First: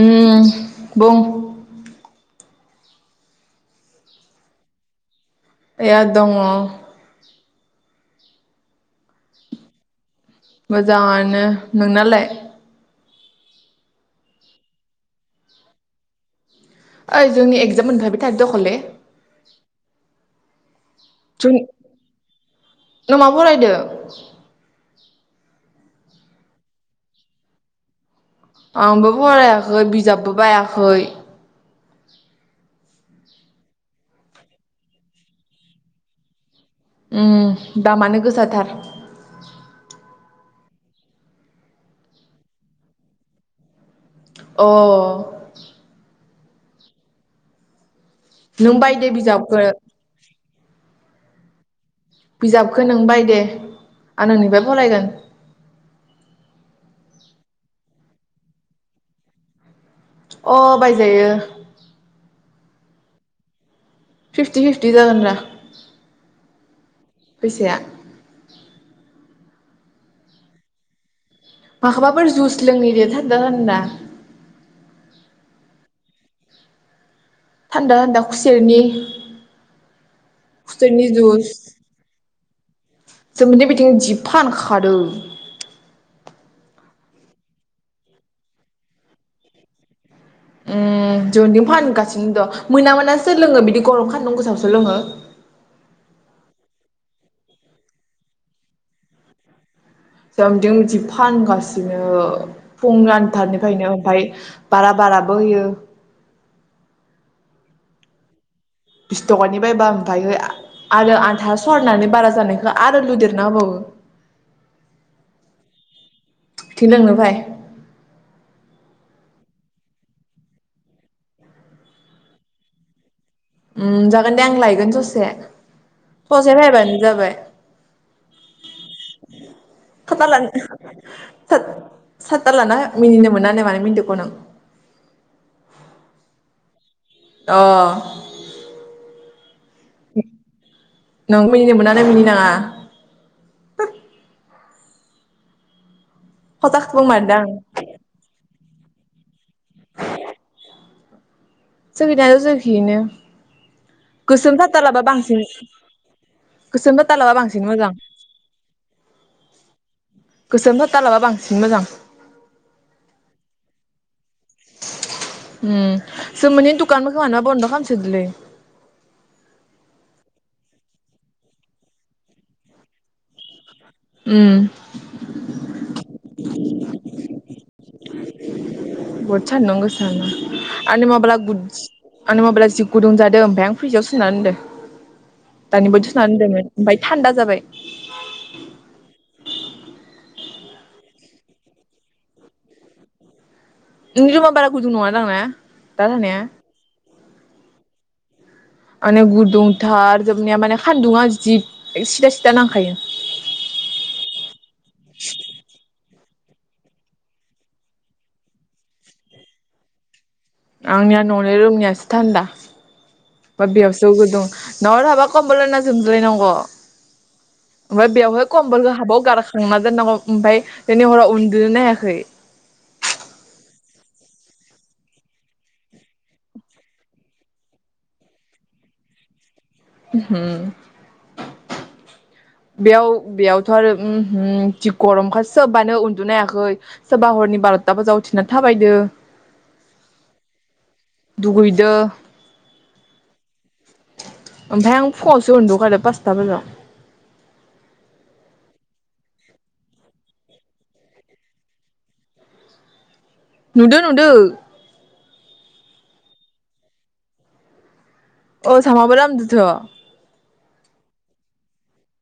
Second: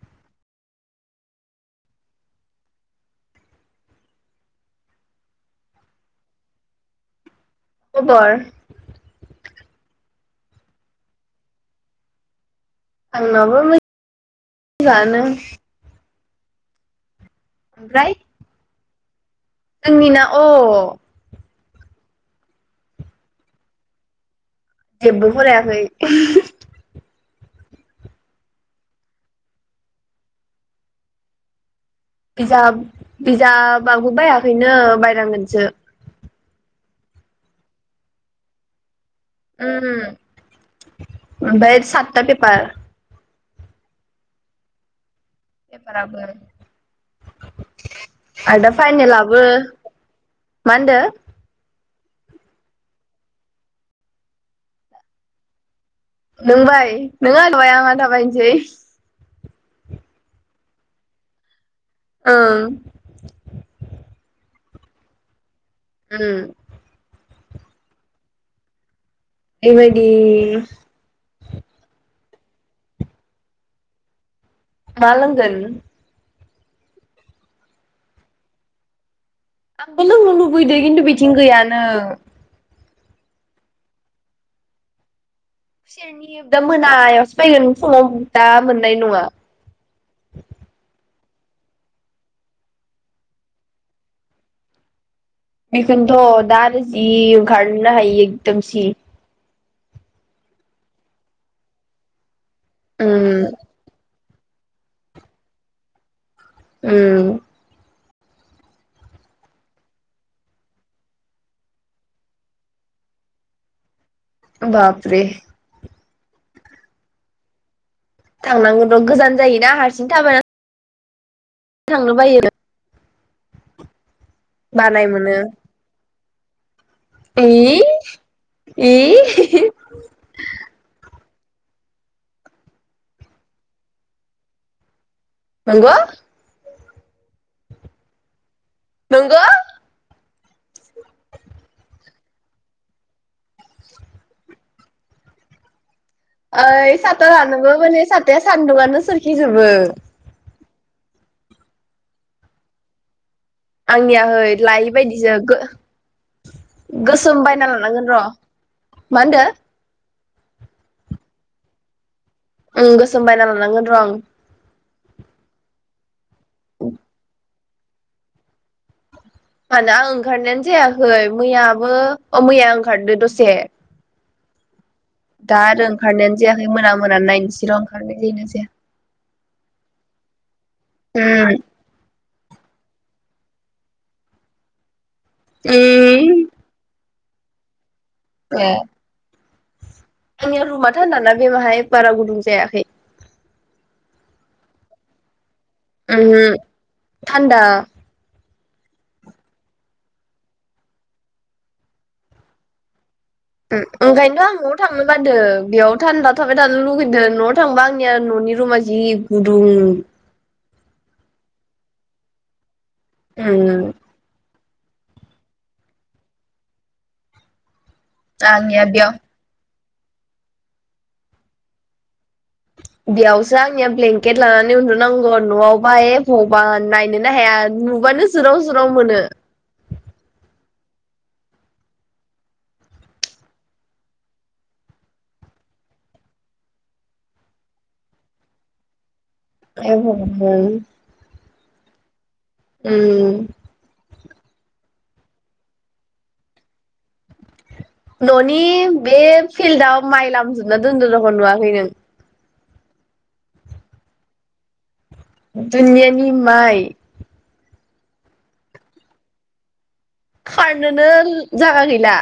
उम बुं ओया दङ। खबर मोजांआनो नोंनालाय? आंनावाबो मां मोजांआनो। ओइ जोंनि एग्जाम मोनफैबाय थाग दखले जोंनिनो अ जों नों मा फरायदो? जेबुफोरराखै [unintelligible] आंबो फरायाखै बिजाबबो बायाखै। बिजाब बिजाबाबबो बायाखैनो बायनांगोनसो। उम दामानो गोसाथार। ओम मोनबाय सतता पेपार अ पेपाराबो आरो दा नों बायदे फाइनालाबो बिजाबखो मा होनदों? बिजाबखो नों बायदे आं नोंनिफ्राय फरायगोन। नों बाय नों आथा आं आथा बायनोसै। अ बायजायो। ओं फिफ्टि फिफ्टि जागोन रा - उम। फैसाया। इबायदि माखौबाफोर जुइस लोंहैदो थान्दा होनना मा लोंगोन? थान्दा थान्दा खुसेरनि आंबो लोंनो लुबैदों खिन्थु बिथिं गैयानो। जों मोननि बिथिं जि फानखादों। खुसेरनि दा मोनायावसो फायगोन समाव दा मोननाय नङा। उम जोनिथिं फानगासिनो दं, मोना मोनाव सोर लोङो बिदि गरम खानदुं गोसावसो लोङो। बेखौनोथ' दा आरो जि ओंखारो हायि एकदम सि जोंनिथिं बिदि फानगासिनो। फुं उम आनथारनिफ्रायनो आमफाय बारा बाराबो होयो। उम बिस थ'कानि बायबा आमफायो आरो आनथा सरनानै बारा जानायखौ आरो लुदेरना होबावो। बाप रे इथिन लोंनो फाय। थांनांगोन र' गोजान जायोना हारसिं थाबायना थांनो बायो। उम जागोन। ओं दे आं लायगोन बानाय ससे मोनो ससे फायबानो जाबाय इ इ खाटा लानो। थोद साता लाना मिनिनो मोना नो मानो मिनिदों आक' नों नंगौ? अ नंगौ? नों मिनिनो मोना नो मिनि नाङा [unintelligible] ओइ खजाखौबो साता मारदां लानोबो माने साताया सान्दुआनो सोरखिजोबो। जोंखिनायाथ' जोंखियोनो आंनियाहै लायै बायदिसो गोसोम जाथारलाबा गो-गोसोम बांसिन बायना मोजां लानांगोन र' मा होनदो। गोसोम थाथालाबा बांसिन मोजां ओं गोसोम बायना लानांगोन र' आं ओं जोमोननि दुखान खोमा न बन्द खालामसोदोंलै आना आं ओंखारनायानो जायाखै मैयाबो अ मैया ओंखारदो दसे से उम दा आरो ओंखारनायानो जायाखै मोना-मोना नायनोसै र ओंखारनो ओरैनोसैया बुहद सानदुं गोसा ना आंनि मबेला उम उम गुद आंनि मबेला जि गुदुं जाद दो ओमफाय आं फैसायाव सोना दोनदो। दानि बोथ सोना दोनदोमोन ओमफाय थान्दा जाबाय। ए आंनिया रुमा थानदाना बेवहाय बारा गुदुं जायाखै। नोंनि रुमा बारा गुदुं नङा दां ना? दा थानाया? उमहो थान्दा। आंनिया गुदुंथार जोबनाया माने सानदुङा जि सिदा सिदा नांखायो। उम ओंखायनोथ आं न'आव थांनो बादो बेयाव थान्दा थाबाय थानो लुगैदों न'आव थांबा आंनिया ननि रुमा जि गुदुं। आंनिया न'नि रुमनियासो थान्दा। बा उम बेयावसो गुदुं। न'आव थाबा खमबल बायना उनदुलायनांग। ओमफाय बेवहाय आंनिया खमफखौ बेयाव हाबाव गारखांना दोननांगौ ओमफाय दिनै हराव उन्दुनोनो हायाखै। बेयावसो आंनिया ब्लेंकेट लानानै उन्दुनांग न'आवबा ए भगबान नायनोनो हाया नुबानो जोराव जोराव मोनो। उमहो बेयाव बेयावथ आरो उम हो जि गरमखा सोबानो उन्दुनो हायाखै सोरबा हरनि बार'था बाजियाव उथिना थाबायदो। ए भग'बान। दुगैदो। उम ओमफाय आं फुङावसो उन्दु कादो पासता बाजायाव। न'नि बे फिल्डाव माइ लामजोबना दोन्दो दख नुवाखै नों? नुदो नुदो। दुनियानि माइ। अ समाबो लामदोंथ खारनोनो जागा गैला।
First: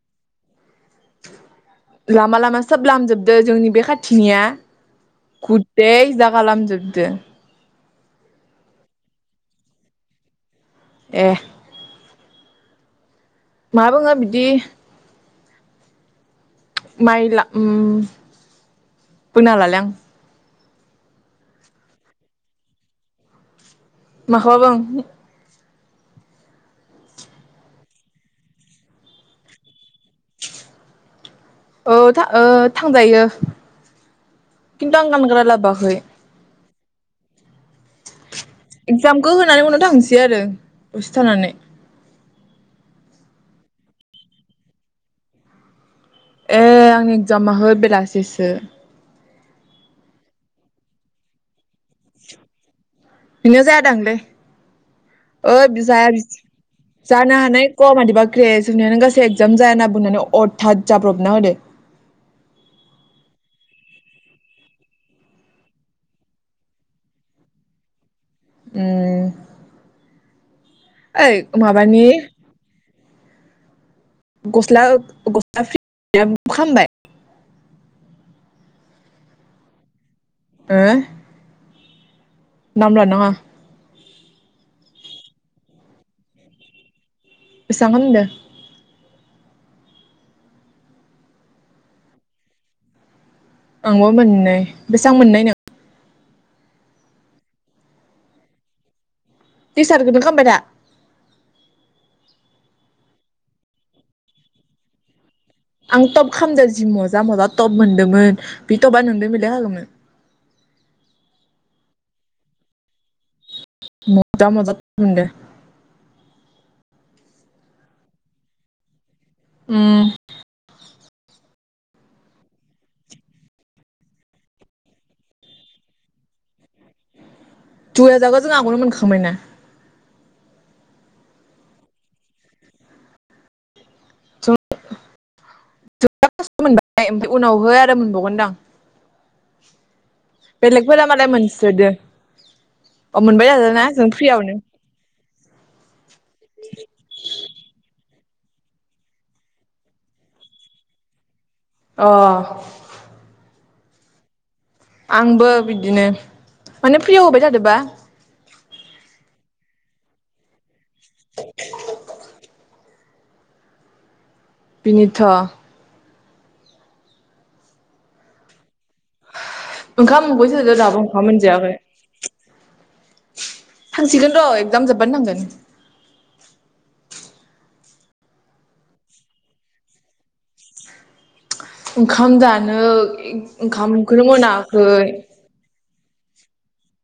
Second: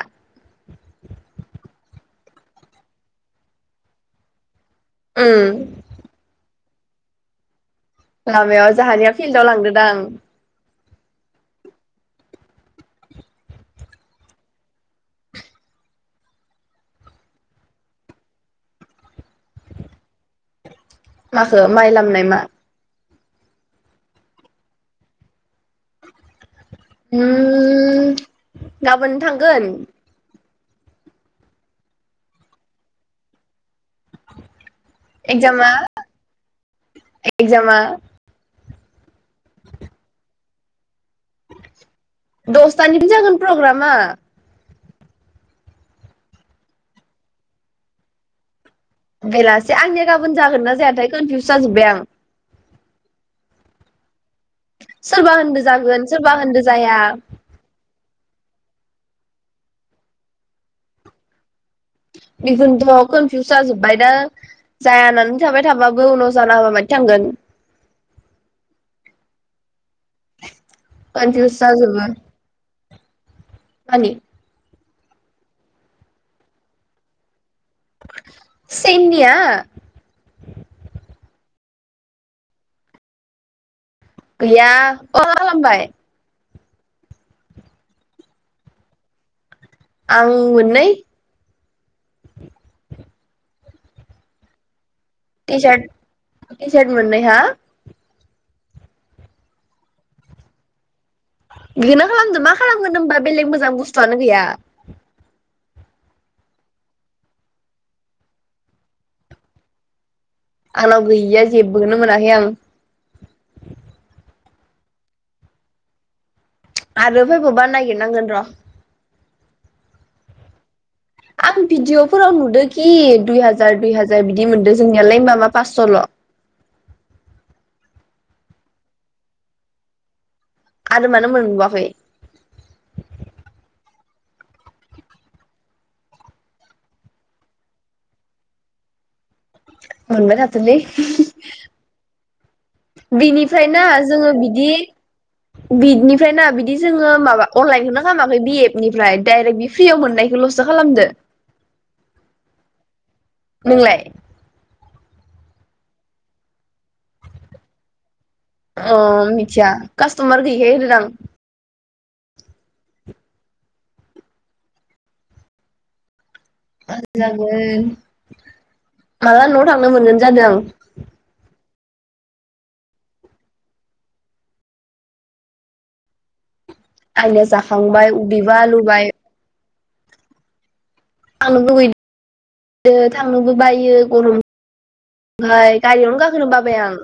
लामा लामा सोब लामजोबदो जोंनि बे खाथिनिया। उम गुते जागा लामजोब दो। लामायाव जाहानिया फिल्डाव लांदो दां। ए मा बुंङो बिदि माइला उम बोनालालै आं माखो माइ लामनाय मा? माखोबा बुं उम गाबोन थांगोन। औ थां ओ थांजायो। किन्थु आं गानग्रा लाबोयाखै। एकजामा एक्जामखौ होनानै उनाव थांसै आरो। उसथानानै दसथा [unintelligible] जागोन प्रग्रामा। ए आंनि एगजामा हो बेलासिसो। बेलासे आंनिया गाबोन जागोन ना जायाथाय कनफिउस जाजोब्बाय आं। नोंनिया जाया दांलै। सोरबा ओ होनदो जागोन जाया सोरबा होनदो जाया जानो हानाय क मादिबा [unintelligible] नो गासै एगजाम जाया होनना बुंनानै अरथाद जाब्रबना होदो। बेखुनथ कनफिउस जाजोब्बाय दा जायानानै थाबाय थाबाबो उनाव जाना होबा मायदि थांगोन? उम्म ओइ कनफिउस जाजोबो माबानि मानि गस्ला गस्ला [inaudible] खालामबाय सेननिया? ओ नाम लानांङा। गैया अ खालामबाय। बेसां हामदो? आं मोननै आंबो मोननै बेसां मोननाय नङ टिसारट मोननै हा टिसार्टखोदो खालामबाय दा? बे मा खालामदो मा खालामगोन होमबा बेलेग मोजां बुस्थुआनो गैया। आं टप खालामदों जि मजा मजा टप मोनदोंमोन बे टपा नोंदो मिलाय खागोमोन। आंनाव गैया जेबोखोनो मोनाखै आं। मजा मजा तब मोनदो। आरो फैबावबा नागिरनांगोन र'। उम्म आं भिदिअफोराव नुदोंखि दुइ हाजार दुइ हाजार बिदि मोनदों जोंनियालाय ओमबा मा पासस'ल'? दुइ हाजारखौ जों आग'नो मोनखामाय ना। आरो मानो मोनबावाखै? [inaudible] मोनबाय ओमफ्राय उनावह आरो मोनबावगोनदां। मोनबाय थाथोलै बेलेगफोरा मालाय मोनसोदो। अ मोनबाय थादोना बिनिफ्रायना जों जोंङो फ्रियावनो बिदि बिनिफ्रायना बिदि जोंङो माबा अनलायहोन खालामाखै बि एपनिफ्राय डाइरेक्ट बि फ्रियाव मोननायखौल'सो खालामदो। अ नोंलाय? आंबो बिदिनो माने फ्रियाव होबाय थादोबा। अ मिथिया कास्टमार गैयिखाय होदोदां। बिनिथ जागोन माला न' ओंखाम उखैसोदो दाबो ओंखाम मोनजायाखै [inaudible] थांसिगोन र' एकजाम जोब्बानो नांगोन आइनो जाखांबाय उदैबा लुबाय थांनो लुुबैदो ओंखाम जानो थांनोबो बायो ओंखामखौनो मोनाखै गरमखाय गारियावनो गाखोनो बाबाय आं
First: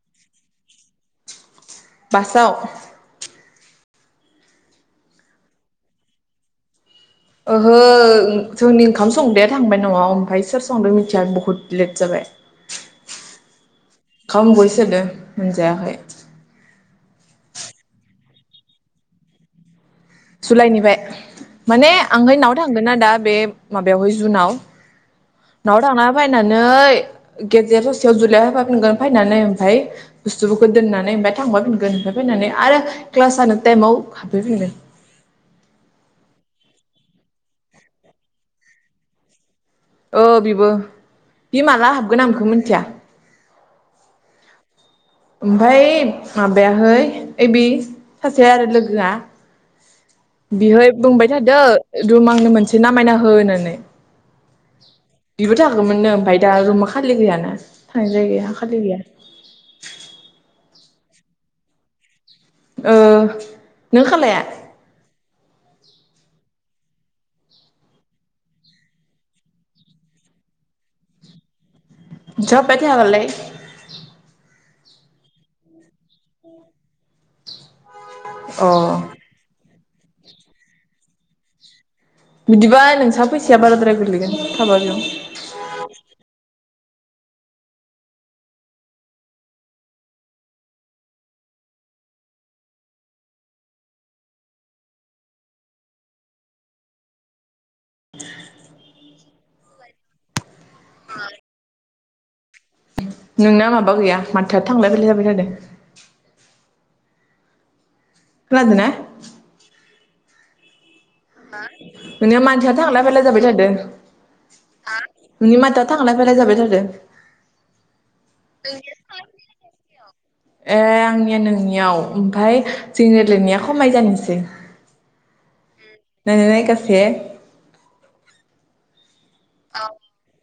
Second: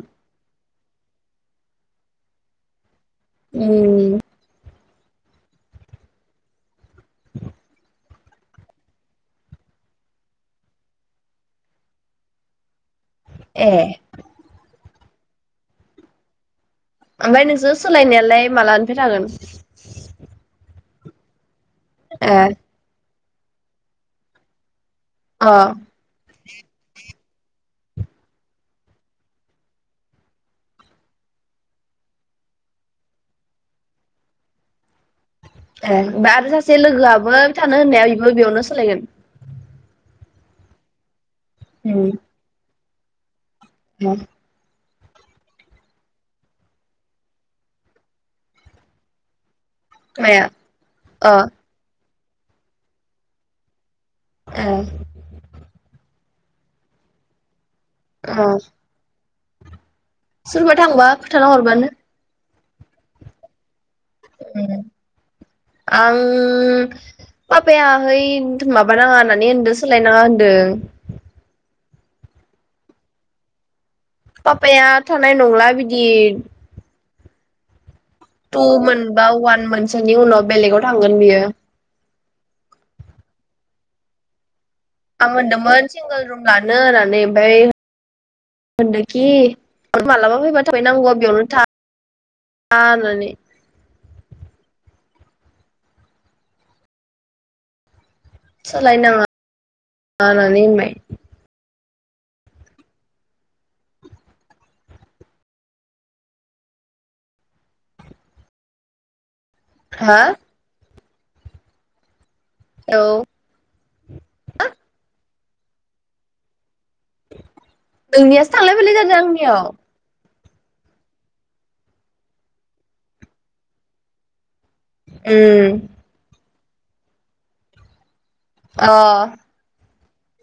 बासाव? उम ओहो जोंनि ओंखाम संदाया थांबाय न आव ओमफ्राय सोर संदों मिथिया बहुद लेट जाबाय ए ओंखाम उखैसोदों मोनजायाखै ओमफ्राय नोंसोर सोलायनायालाय मालानिफ्राय थागोन? जुलाायनिबाय माने आंहाय अ ए नाव थांगोन ना दा बे माबायावहाय जुनाव ओमफ्राय नवाव थांना फाय फैनानै गेजेर ससेयाव जुलाइ होफाफिनगोन फैनानै ओमफफ्राय बुस्थुफोरखौ दोननानै ओमफ्राय थांफाफिनगोन ओमफ्राय फैनानै आरो क्लास जानो टाइमाव हाबफैफिनग ए बा आरो सासे लोगोआबो थानो होननाया बेबो बेयावनो सोलायगोन? ओ बेबो बे माला हाबगोन आं बेखौ मिथिया औ ओमफाय माबायाहै ओइ बे सासे आरो लोगोआ माया बिहाय बुंबाय अ थादों रुमा आंनो मोनसे नामायना हो होननानै ए बिबो थांगौमोन नो ओमफ्राय दा रुमा खालि गैयानो थां अ जायो खालि गैया सोरबा थांबा फोथाराव हरबानो ओ नों खालाया? आं पापाहै माबानाङा होननानै होनदों सोलायनाङा होन्दों जब पाथायाबालाइय आफाया थानाय नंला बिदि टु अ मोन बा उवान मोन सोनि उनाव बेलेगाव थांगोन बियो। बिदिबाय नोंसा फैसाया बाराद्राय गोलैगोन आं मोनदोंमोन सिंगोल रुम ला नो होननानै ओमफाय होनदोखि मालाबा फैबा थाफैनांगौ आं होनना बेयावनो था होननानै सोलाय नाङा [unintelligible] नोंना माबा गैया माथोआ थांलाय फैलाय जाबाय थादो खोनादोना? हा हा नोंनिया माथोआ थांलाय औ फैलाय जाबाय थादो। नोंनि माथोआ थांलाय फायलाय जाबाय थादो नोंनियासो थांलाय फैलाय जादो आंनियाव ए आंनिया नोंनियाव ओमफाय जोंनि रायलायनाया खमाय जानोसै उम [unintelligible] अह [unintelligible]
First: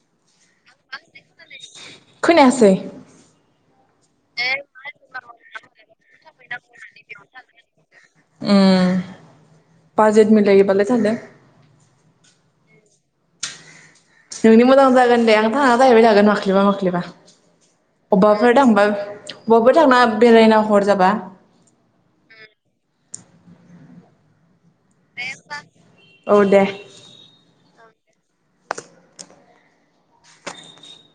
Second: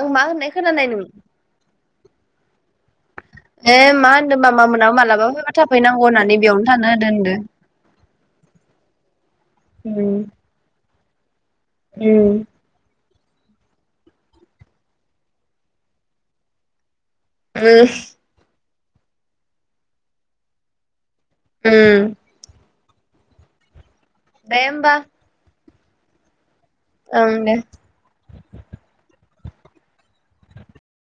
आं मा होननाय खोनानाय नों? खोनायासै ए मा होनदों मामा मोनाबो मालाबा फैबा थाफैनांगौ होननानै बेयावनो थानो होदो होनदो उम उम बाजेथ मिलायोबालाय सान्दों उम नोंनि मोजां जागोन दे आं थांना जाहैबाय थागोन माख्लैबा माख्लैबा दे अबाफोर थांबा बबाफोर थांना बेरायना हर जाबा उम दे होमबा औ दे ओं दे